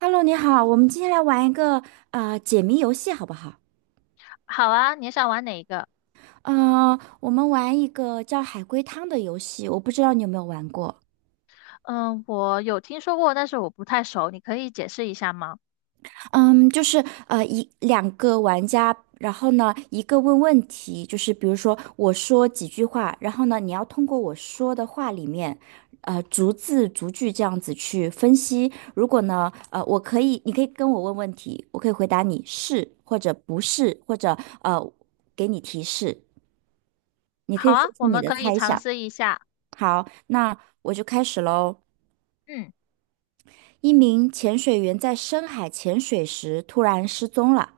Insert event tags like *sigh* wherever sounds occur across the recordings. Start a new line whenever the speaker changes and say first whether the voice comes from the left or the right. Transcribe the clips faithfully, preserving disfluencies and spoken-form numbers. right: Hello，你好，我们今天来玩一个呃解谜游戏，好不好？
left: 好啊，你想玩哪一个？
right: 呃，我们玩一个叫海龟汤的游戏，我不知道你有没有玩过。
left: 嗯，我有听说过，但是我不太熟，你可以解释一下吗？
right: 嗯，就是呃一两个玩家，然后呢一个问问题，就是比如说我说几句话，然后呢你要通过我说的话里面，呃逐字逐句这样子去分析。如果呢呃我可以，你可以跟我问问题，我可以回答你是或者不是，或者呃给你提示。你可
left: 好
right: 以说
left: 啊，
right: 出
left: 我
right: 你
left: 们
right: 的
left: 可以
right: 猜
left: 尝
right: 想。
left: 试一下。
right: 好，那我就开始喽。
left: 嗯，
right: 一名潜水员在深海潜水时突然失踪了，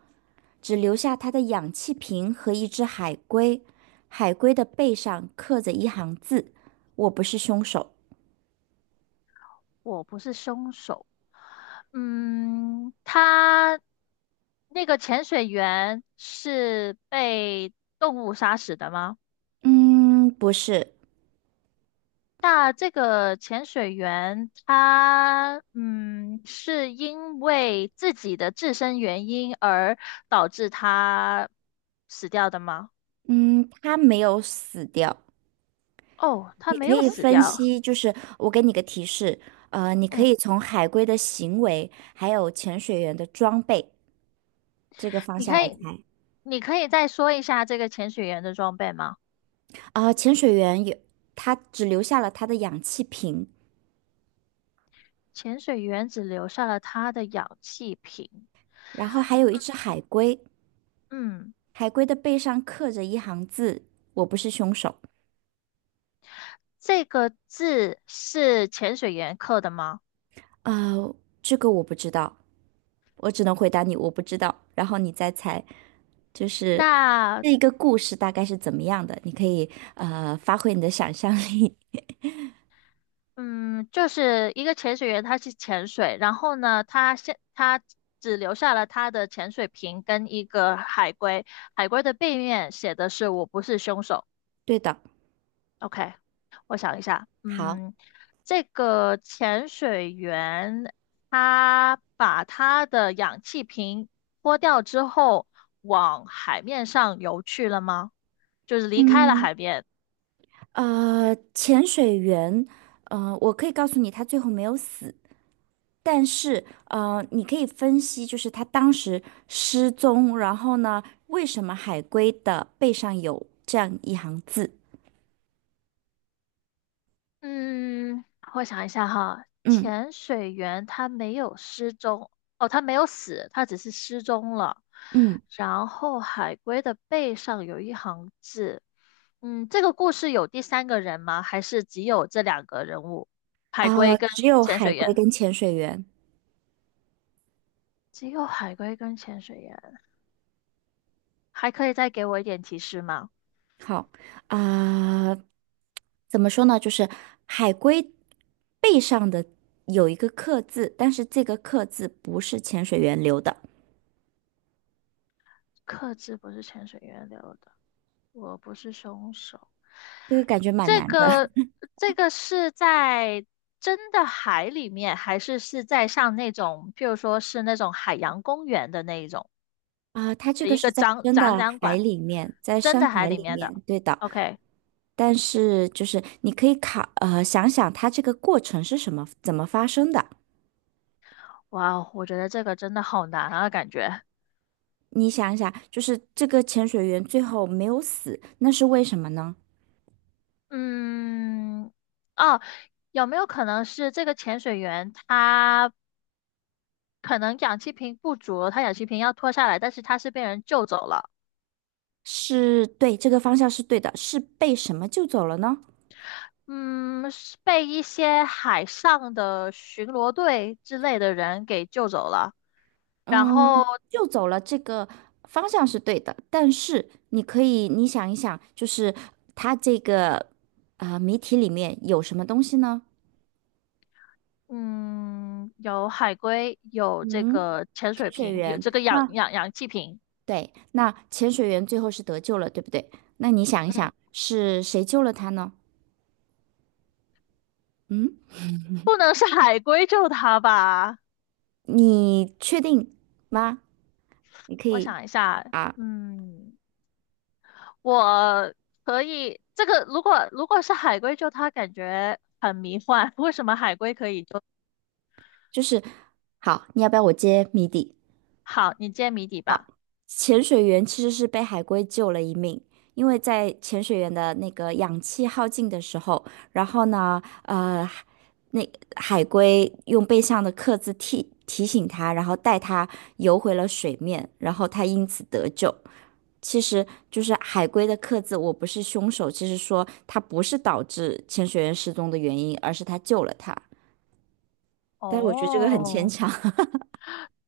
right: 只留下他的氧气瓶和一只海龟。海龟的背上刻着一行字：“我不是凶手。”
left: 我不是凶手。嗯，他那个潜水员是被动物杀死的吗？
right: 嗯，不是。
left: 那这个潜水员他嗯，是因为自己的自身原因而导致他死掉的吗？
right: 嗯，他没有死掉。
left: 哦，他
right: 你
left: 没
right: 可
left: 有
right: 以
left: 死
right: 分
left: 掉。
right: 析，就是我给你个提示，呃，你可
left: 嗯。
right: 以从海龟的行为还有潜水员的装备这个方
left: 你
right: 向
left: 可
right: 来
left: 以，
right: 猜。
left: 你可以再说一下这个潜水员的装备吗？
right: 啊、潜水员有，他只留下了他的氧气瓶，
left: 潜水员只留下了他的氧气瓶。
right: 然后还有一只海龟，
left: 嗯，
right: 海龟的背上刻着一行字：“我不是凶手。”
left: 这个字是潜水员刻的吗？
right: 呃，这个我不知道，我只能回答你我不知道，然后你再猜，就是
left: 那，
right: 这一个故事大概是怎么样的，你可以呃发挥你的想象力。
left: 嗯，就是一个潜水员，他去潜水，然后呢，他现他只留下了他的潜水瓶跟一个海龟，海龟的背面写的是“我不是凶手”。
right: *laughs* 对的，
left: OK，我想一下，
right: 好。
left: 嗯，这个潜水员他把他的氧气瓶脱掉之后，往海面上游去了吗？就是离开了
right: 嗯，
left: 海边。
right: 呃，潜水员，呃，我可以告诉你，他最后没有死，但是，呃，你可以分析，就是他当时失踪，然后呢，为什么海龟的背上有这样一行字？
left: 嗯，我想一下哈，
right: 嗯
left: 潜水员他没有失踪，哦，他没有死，他只是失踪了。
right: 嗯。
left: 然后海龟的背上有一行字，嗯，这个故事有第三个人吗？还是只有这两个人物，海
right: 啊、
left: 龟跟
right: 只有
left: 潜
right: 海
left: 水
right: 龟
left: 员？
right: 跟潜水员。
left: 只有海龟跟潜水员，还可以再给我一点提示吗？
right: 好，啊、怎么说呢？就是海龟背上的有一个刻字，但是这个刻字不是潜水员留的，
left: 克制不是潜水员留的，我不是凶手。
right: 这个感觉蛮
left: 这
right: 难的。
left: 个这个是在真的海里面，还是是在上那种，譬如说是那种海洋公园的那一种
right: 啊，它这
left: 的
right: 个
left: 一
right: 是
left: 个
right: 在
left: 展
right: 真
left: 展
right: 的
left: 览
right: 海
left: 馆，
right: 里面，在
left: 真
right: 深
left: 的海
right: 海
left: 里
right: 里
left: 面的。
right: 面，对的。
left: OK，
right: 但是就是你可以考，呃，想想它这个过程是什么，怎么发生的？
left: 哇哦我觉得这个真的好难啊，感觉。
right: 你想一想，就是这个潜水员最后没有死，那是为什么呢？
left: 嗯，哦，有没有可能是这个潜水员他可能氧气瓶不足，他氧气瓶要脱下来，但是他是被人救走了？
right: 是对，这个方向是对的，是被什么救走了呢？
left: 嗯，是被一些海上的巡逻队之类的人给救走了。然后，
right: 嗯，救走了这个方向是对的，但是你可以，你想一想，就是它这个啊、呃谜题里面有什么东西呢？
left: 嗯，有海龟，有这
right: 嗯。
left: 个潜水瓶，有这个氧
right: 那
left: 氧氧气瓶。
right: 对，那潜水员最后是得救了，对不对？那你想一
left: 嗯，
right: 想，是谁救了他呢？嗯，
left: 不能是海龟救他吧？
right: 你确定吗？你可
left: 我
right: 以
left: 想一下，
right: 啊，
left: 嗯，我可以，这个如果如果是海龟救他，感觉很迷幻。为什么海龟可以救？
right: 就是好，你要不要我揭谜底？
left: 好，你揭谜底
right: 好，
left: 吧。
right: 潜水员其实是被海龟救了一命，因为在潜水员的那个氧气耗尽的时候，然后呢，呃，那海龟用背上的刻字提提醒他，然后带他游回了水面，然后他因此得救。其实就是海龟的刻字，我不是凶手。其实说他不是导致潜水员失踪的原因，而是他救了他。但是我觉得这个很牵
left: 哦。
right: 强，*laughs*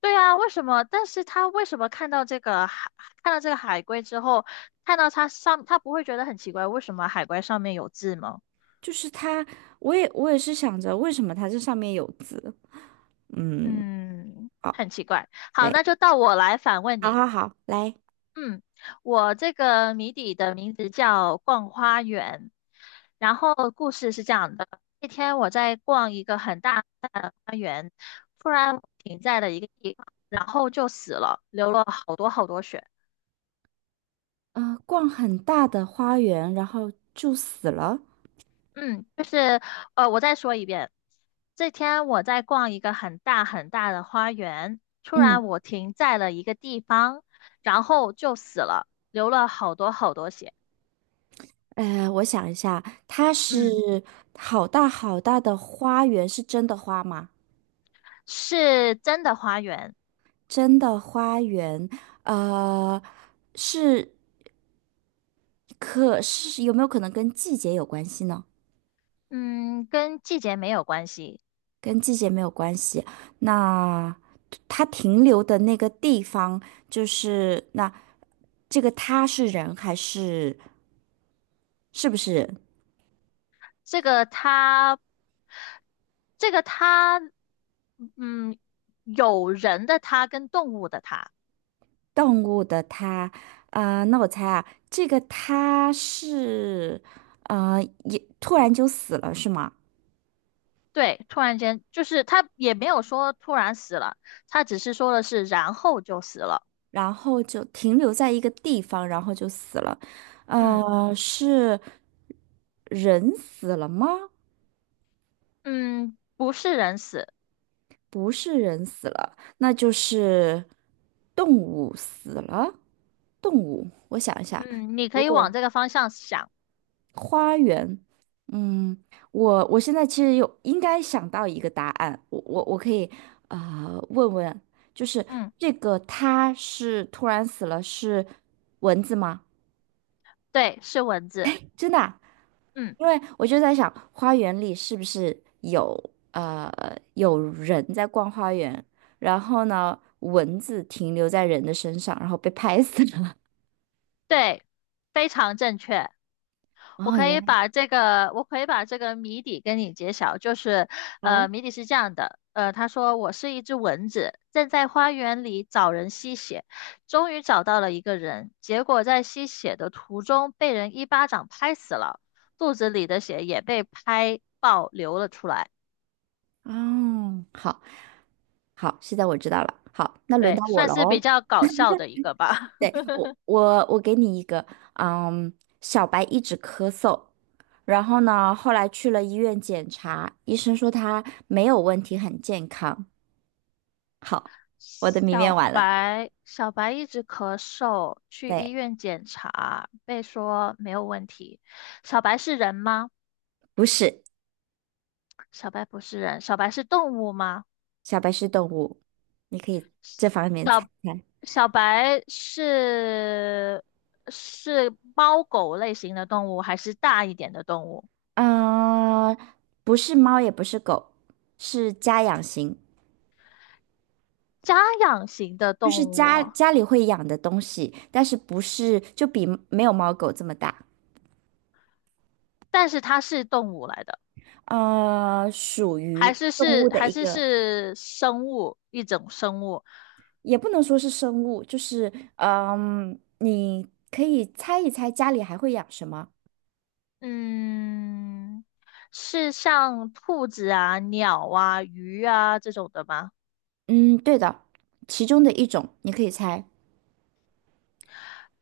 left: 对啊，为什么？但是他为什么看到这个海，看到这个海龟之后，看到它上，他不会觉得很奇怪，为什么海龟上面有字吗？
right: 就是他，我也我也是想着为什么他这上面有字。嗯，
left: 嗯，
right: 好，
left: 很奇怪。好，
right: 对，
left: 那就到我来反问
right: 好
left: 你。
right: 好好，来，
left: 嗯，我这个谜底的名字叫《逛花园》，然后故事是这样的：那天我在逛一个很大的花园，突然停在了一个地方，然后就死了，流了好多好多血。
right: 呃，逛很大的花园，然后就死了。
left: 嗯，就是呃，我再说一遍。这天我在逛一个很大很大的花园，突
right: 嗯，
left: 然我停在了一个地方，然后就死了，流了好多好多血。
right: 呃，我想一下，它是
left: 嗯，
right: 好大好大的花园，是真的花吗？
left: 是真的花园，
right: 真的花园，呃，是可是有没有可能跟季节有关系呢？
left: 嗯，跟季节没有关系。
right: 跟季节没有关系。那它停留的那个地方，就是那这个它是人还是是不是
left: 这个它，这个它，嗯，有人的它跟动物的它。
right: 动物的它？啊、那我猜啊，这个它是呃也突然就死了是吗？
left: 对，突然间就是他也没有说突然死了，他只是说的是然后就死了。
right: 然后就停留在一个地方，然后就死了。
left: 嗯，
right: 呃，是人死了吗？
left: 嗯，不是人死。
right: 不是人死了，那就是动物死了。动物，我想一下，
left: 嗯，你可
right: 如
left: 以
right: 果
left: 往这个方向想。
right: 嗯，我我现在其实有应该想到一个答案，我我我可以呃问问，就是
left: 嗯，
right: 这个它是突然死了是蚊子吗？
left: 对，是蚊子。
right: 真的啊
left: 嗯，
right: 因为我就在想，花园里是不是有呃有人在逛花园，然后呢，蚊子停留在人的身上，然后被拍死了。
left: 对，非常正确。
right: *laughs*
left: 我
right: 哦，
left: 可
right: 原
left: 以
right: 来。
left: 把这个，我可以把这个谜底跟你揭晓，就是，
right: 哦
left: 呃，谜底是这样的，呃，他说我是一只蚊子，正在花园里找人吸血，终于找到了一个人，结果在吸血的途中被人一巴掌拍死了，肚子里的血也被拍爆流了出来，
right: 哦，好好，现在我知道了。好，那轮
left: 对，
right: 到我
left: 算
right: 了
left: 是比
right: 哦。
left: 较搞笑的一个吧。
right: 对，
left: *laughs*
right: 我我我给你一个，嗯，小白一直咳嗽，然后呢，后来去了医院检查，医生说他没有问题，很健康。好，我的谜面
left: 小
right: 完了。
left: 白，小白一直咳嗽，去医
right: 对，
left: 院检查，被说没有问题。小白是人吗？
right: 不是。
left: 小白不是人，小白是动物吗？
right: 小白是动物，你可以这方面猜
left: 小
right: 猜。
left: 小白是是猫狗类型的动物，还是大一点的动物？
right: 嗯、不是猫，也不是狗，是家养型，
left: 家养型的
right: 就是
left: 动物，
right: 家家里会养的东西，但是不是就比没有猫狗这么大。
left: 但是它是动物来的，
right: 呃，属
left: 还
right: 于
left: 是
right: 动
left: 是
right: 物的
left: 还
right: 一
left: 是
right: 个，
left: 是生物，一种生物。
right: 也不能说是生物，就是嗯、你可以猜一猜家里还会养什么？
left: 嗯，是像兔子啊、鸟啊、鱼啊这种的吗？
right: 嗯，对的，其中的一种你可以猜。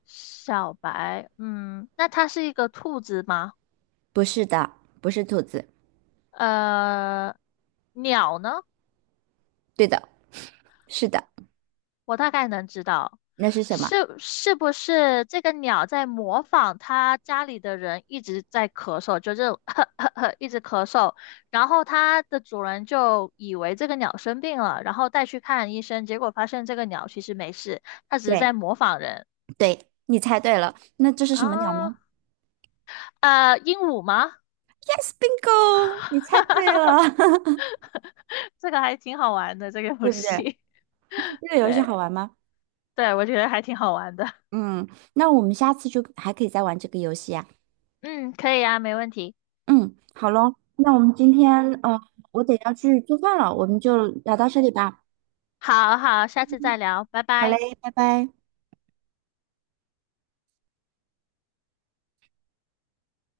left: 小白，嗯，那它是一个兔子吗？
right: 不是的，不是兔子。
left: 呃，鸟呢？
right: 对的，是的，
left: 我大概能知道，
right: 那是什么？
left: 是是不是这个鸟在模仿它家里的人一直在咳嗽，就这种 *laughs* 呵呵呵一直咳嗽，然后它的主人就以为这个鸟生病了，然后带去看医生，结果发现这个鸟其实没事，它只是
right: 对
left: 在模仿人
right: 对，你猜对了，那这是什么鸟呢
left: 啊。呃，鹦鹉吗？
right: ？Yes, bingo，你猜对
left: *laughs*
right: 了，
left: 这个还挺好玩的，这个
right: *laughs*
left: 游
right: 对不对？
left: 戏。*laughs*
right: 这个游戏
left: 对，
right: 好玩吗？
left: 对，我觉得还挺好玩的。*laughs*
right: 嗯，那我们下次就还可以再玩这个游戏啊。
left: 嗯，可以啊，没问题。
right: 嗯，好喽，那我们今天呃，我得要去做饭了，我们就聊到这里吧。
left: 好好，下次再聊，拜
right: 好嘞，
left: 拜。
right: 拜拜。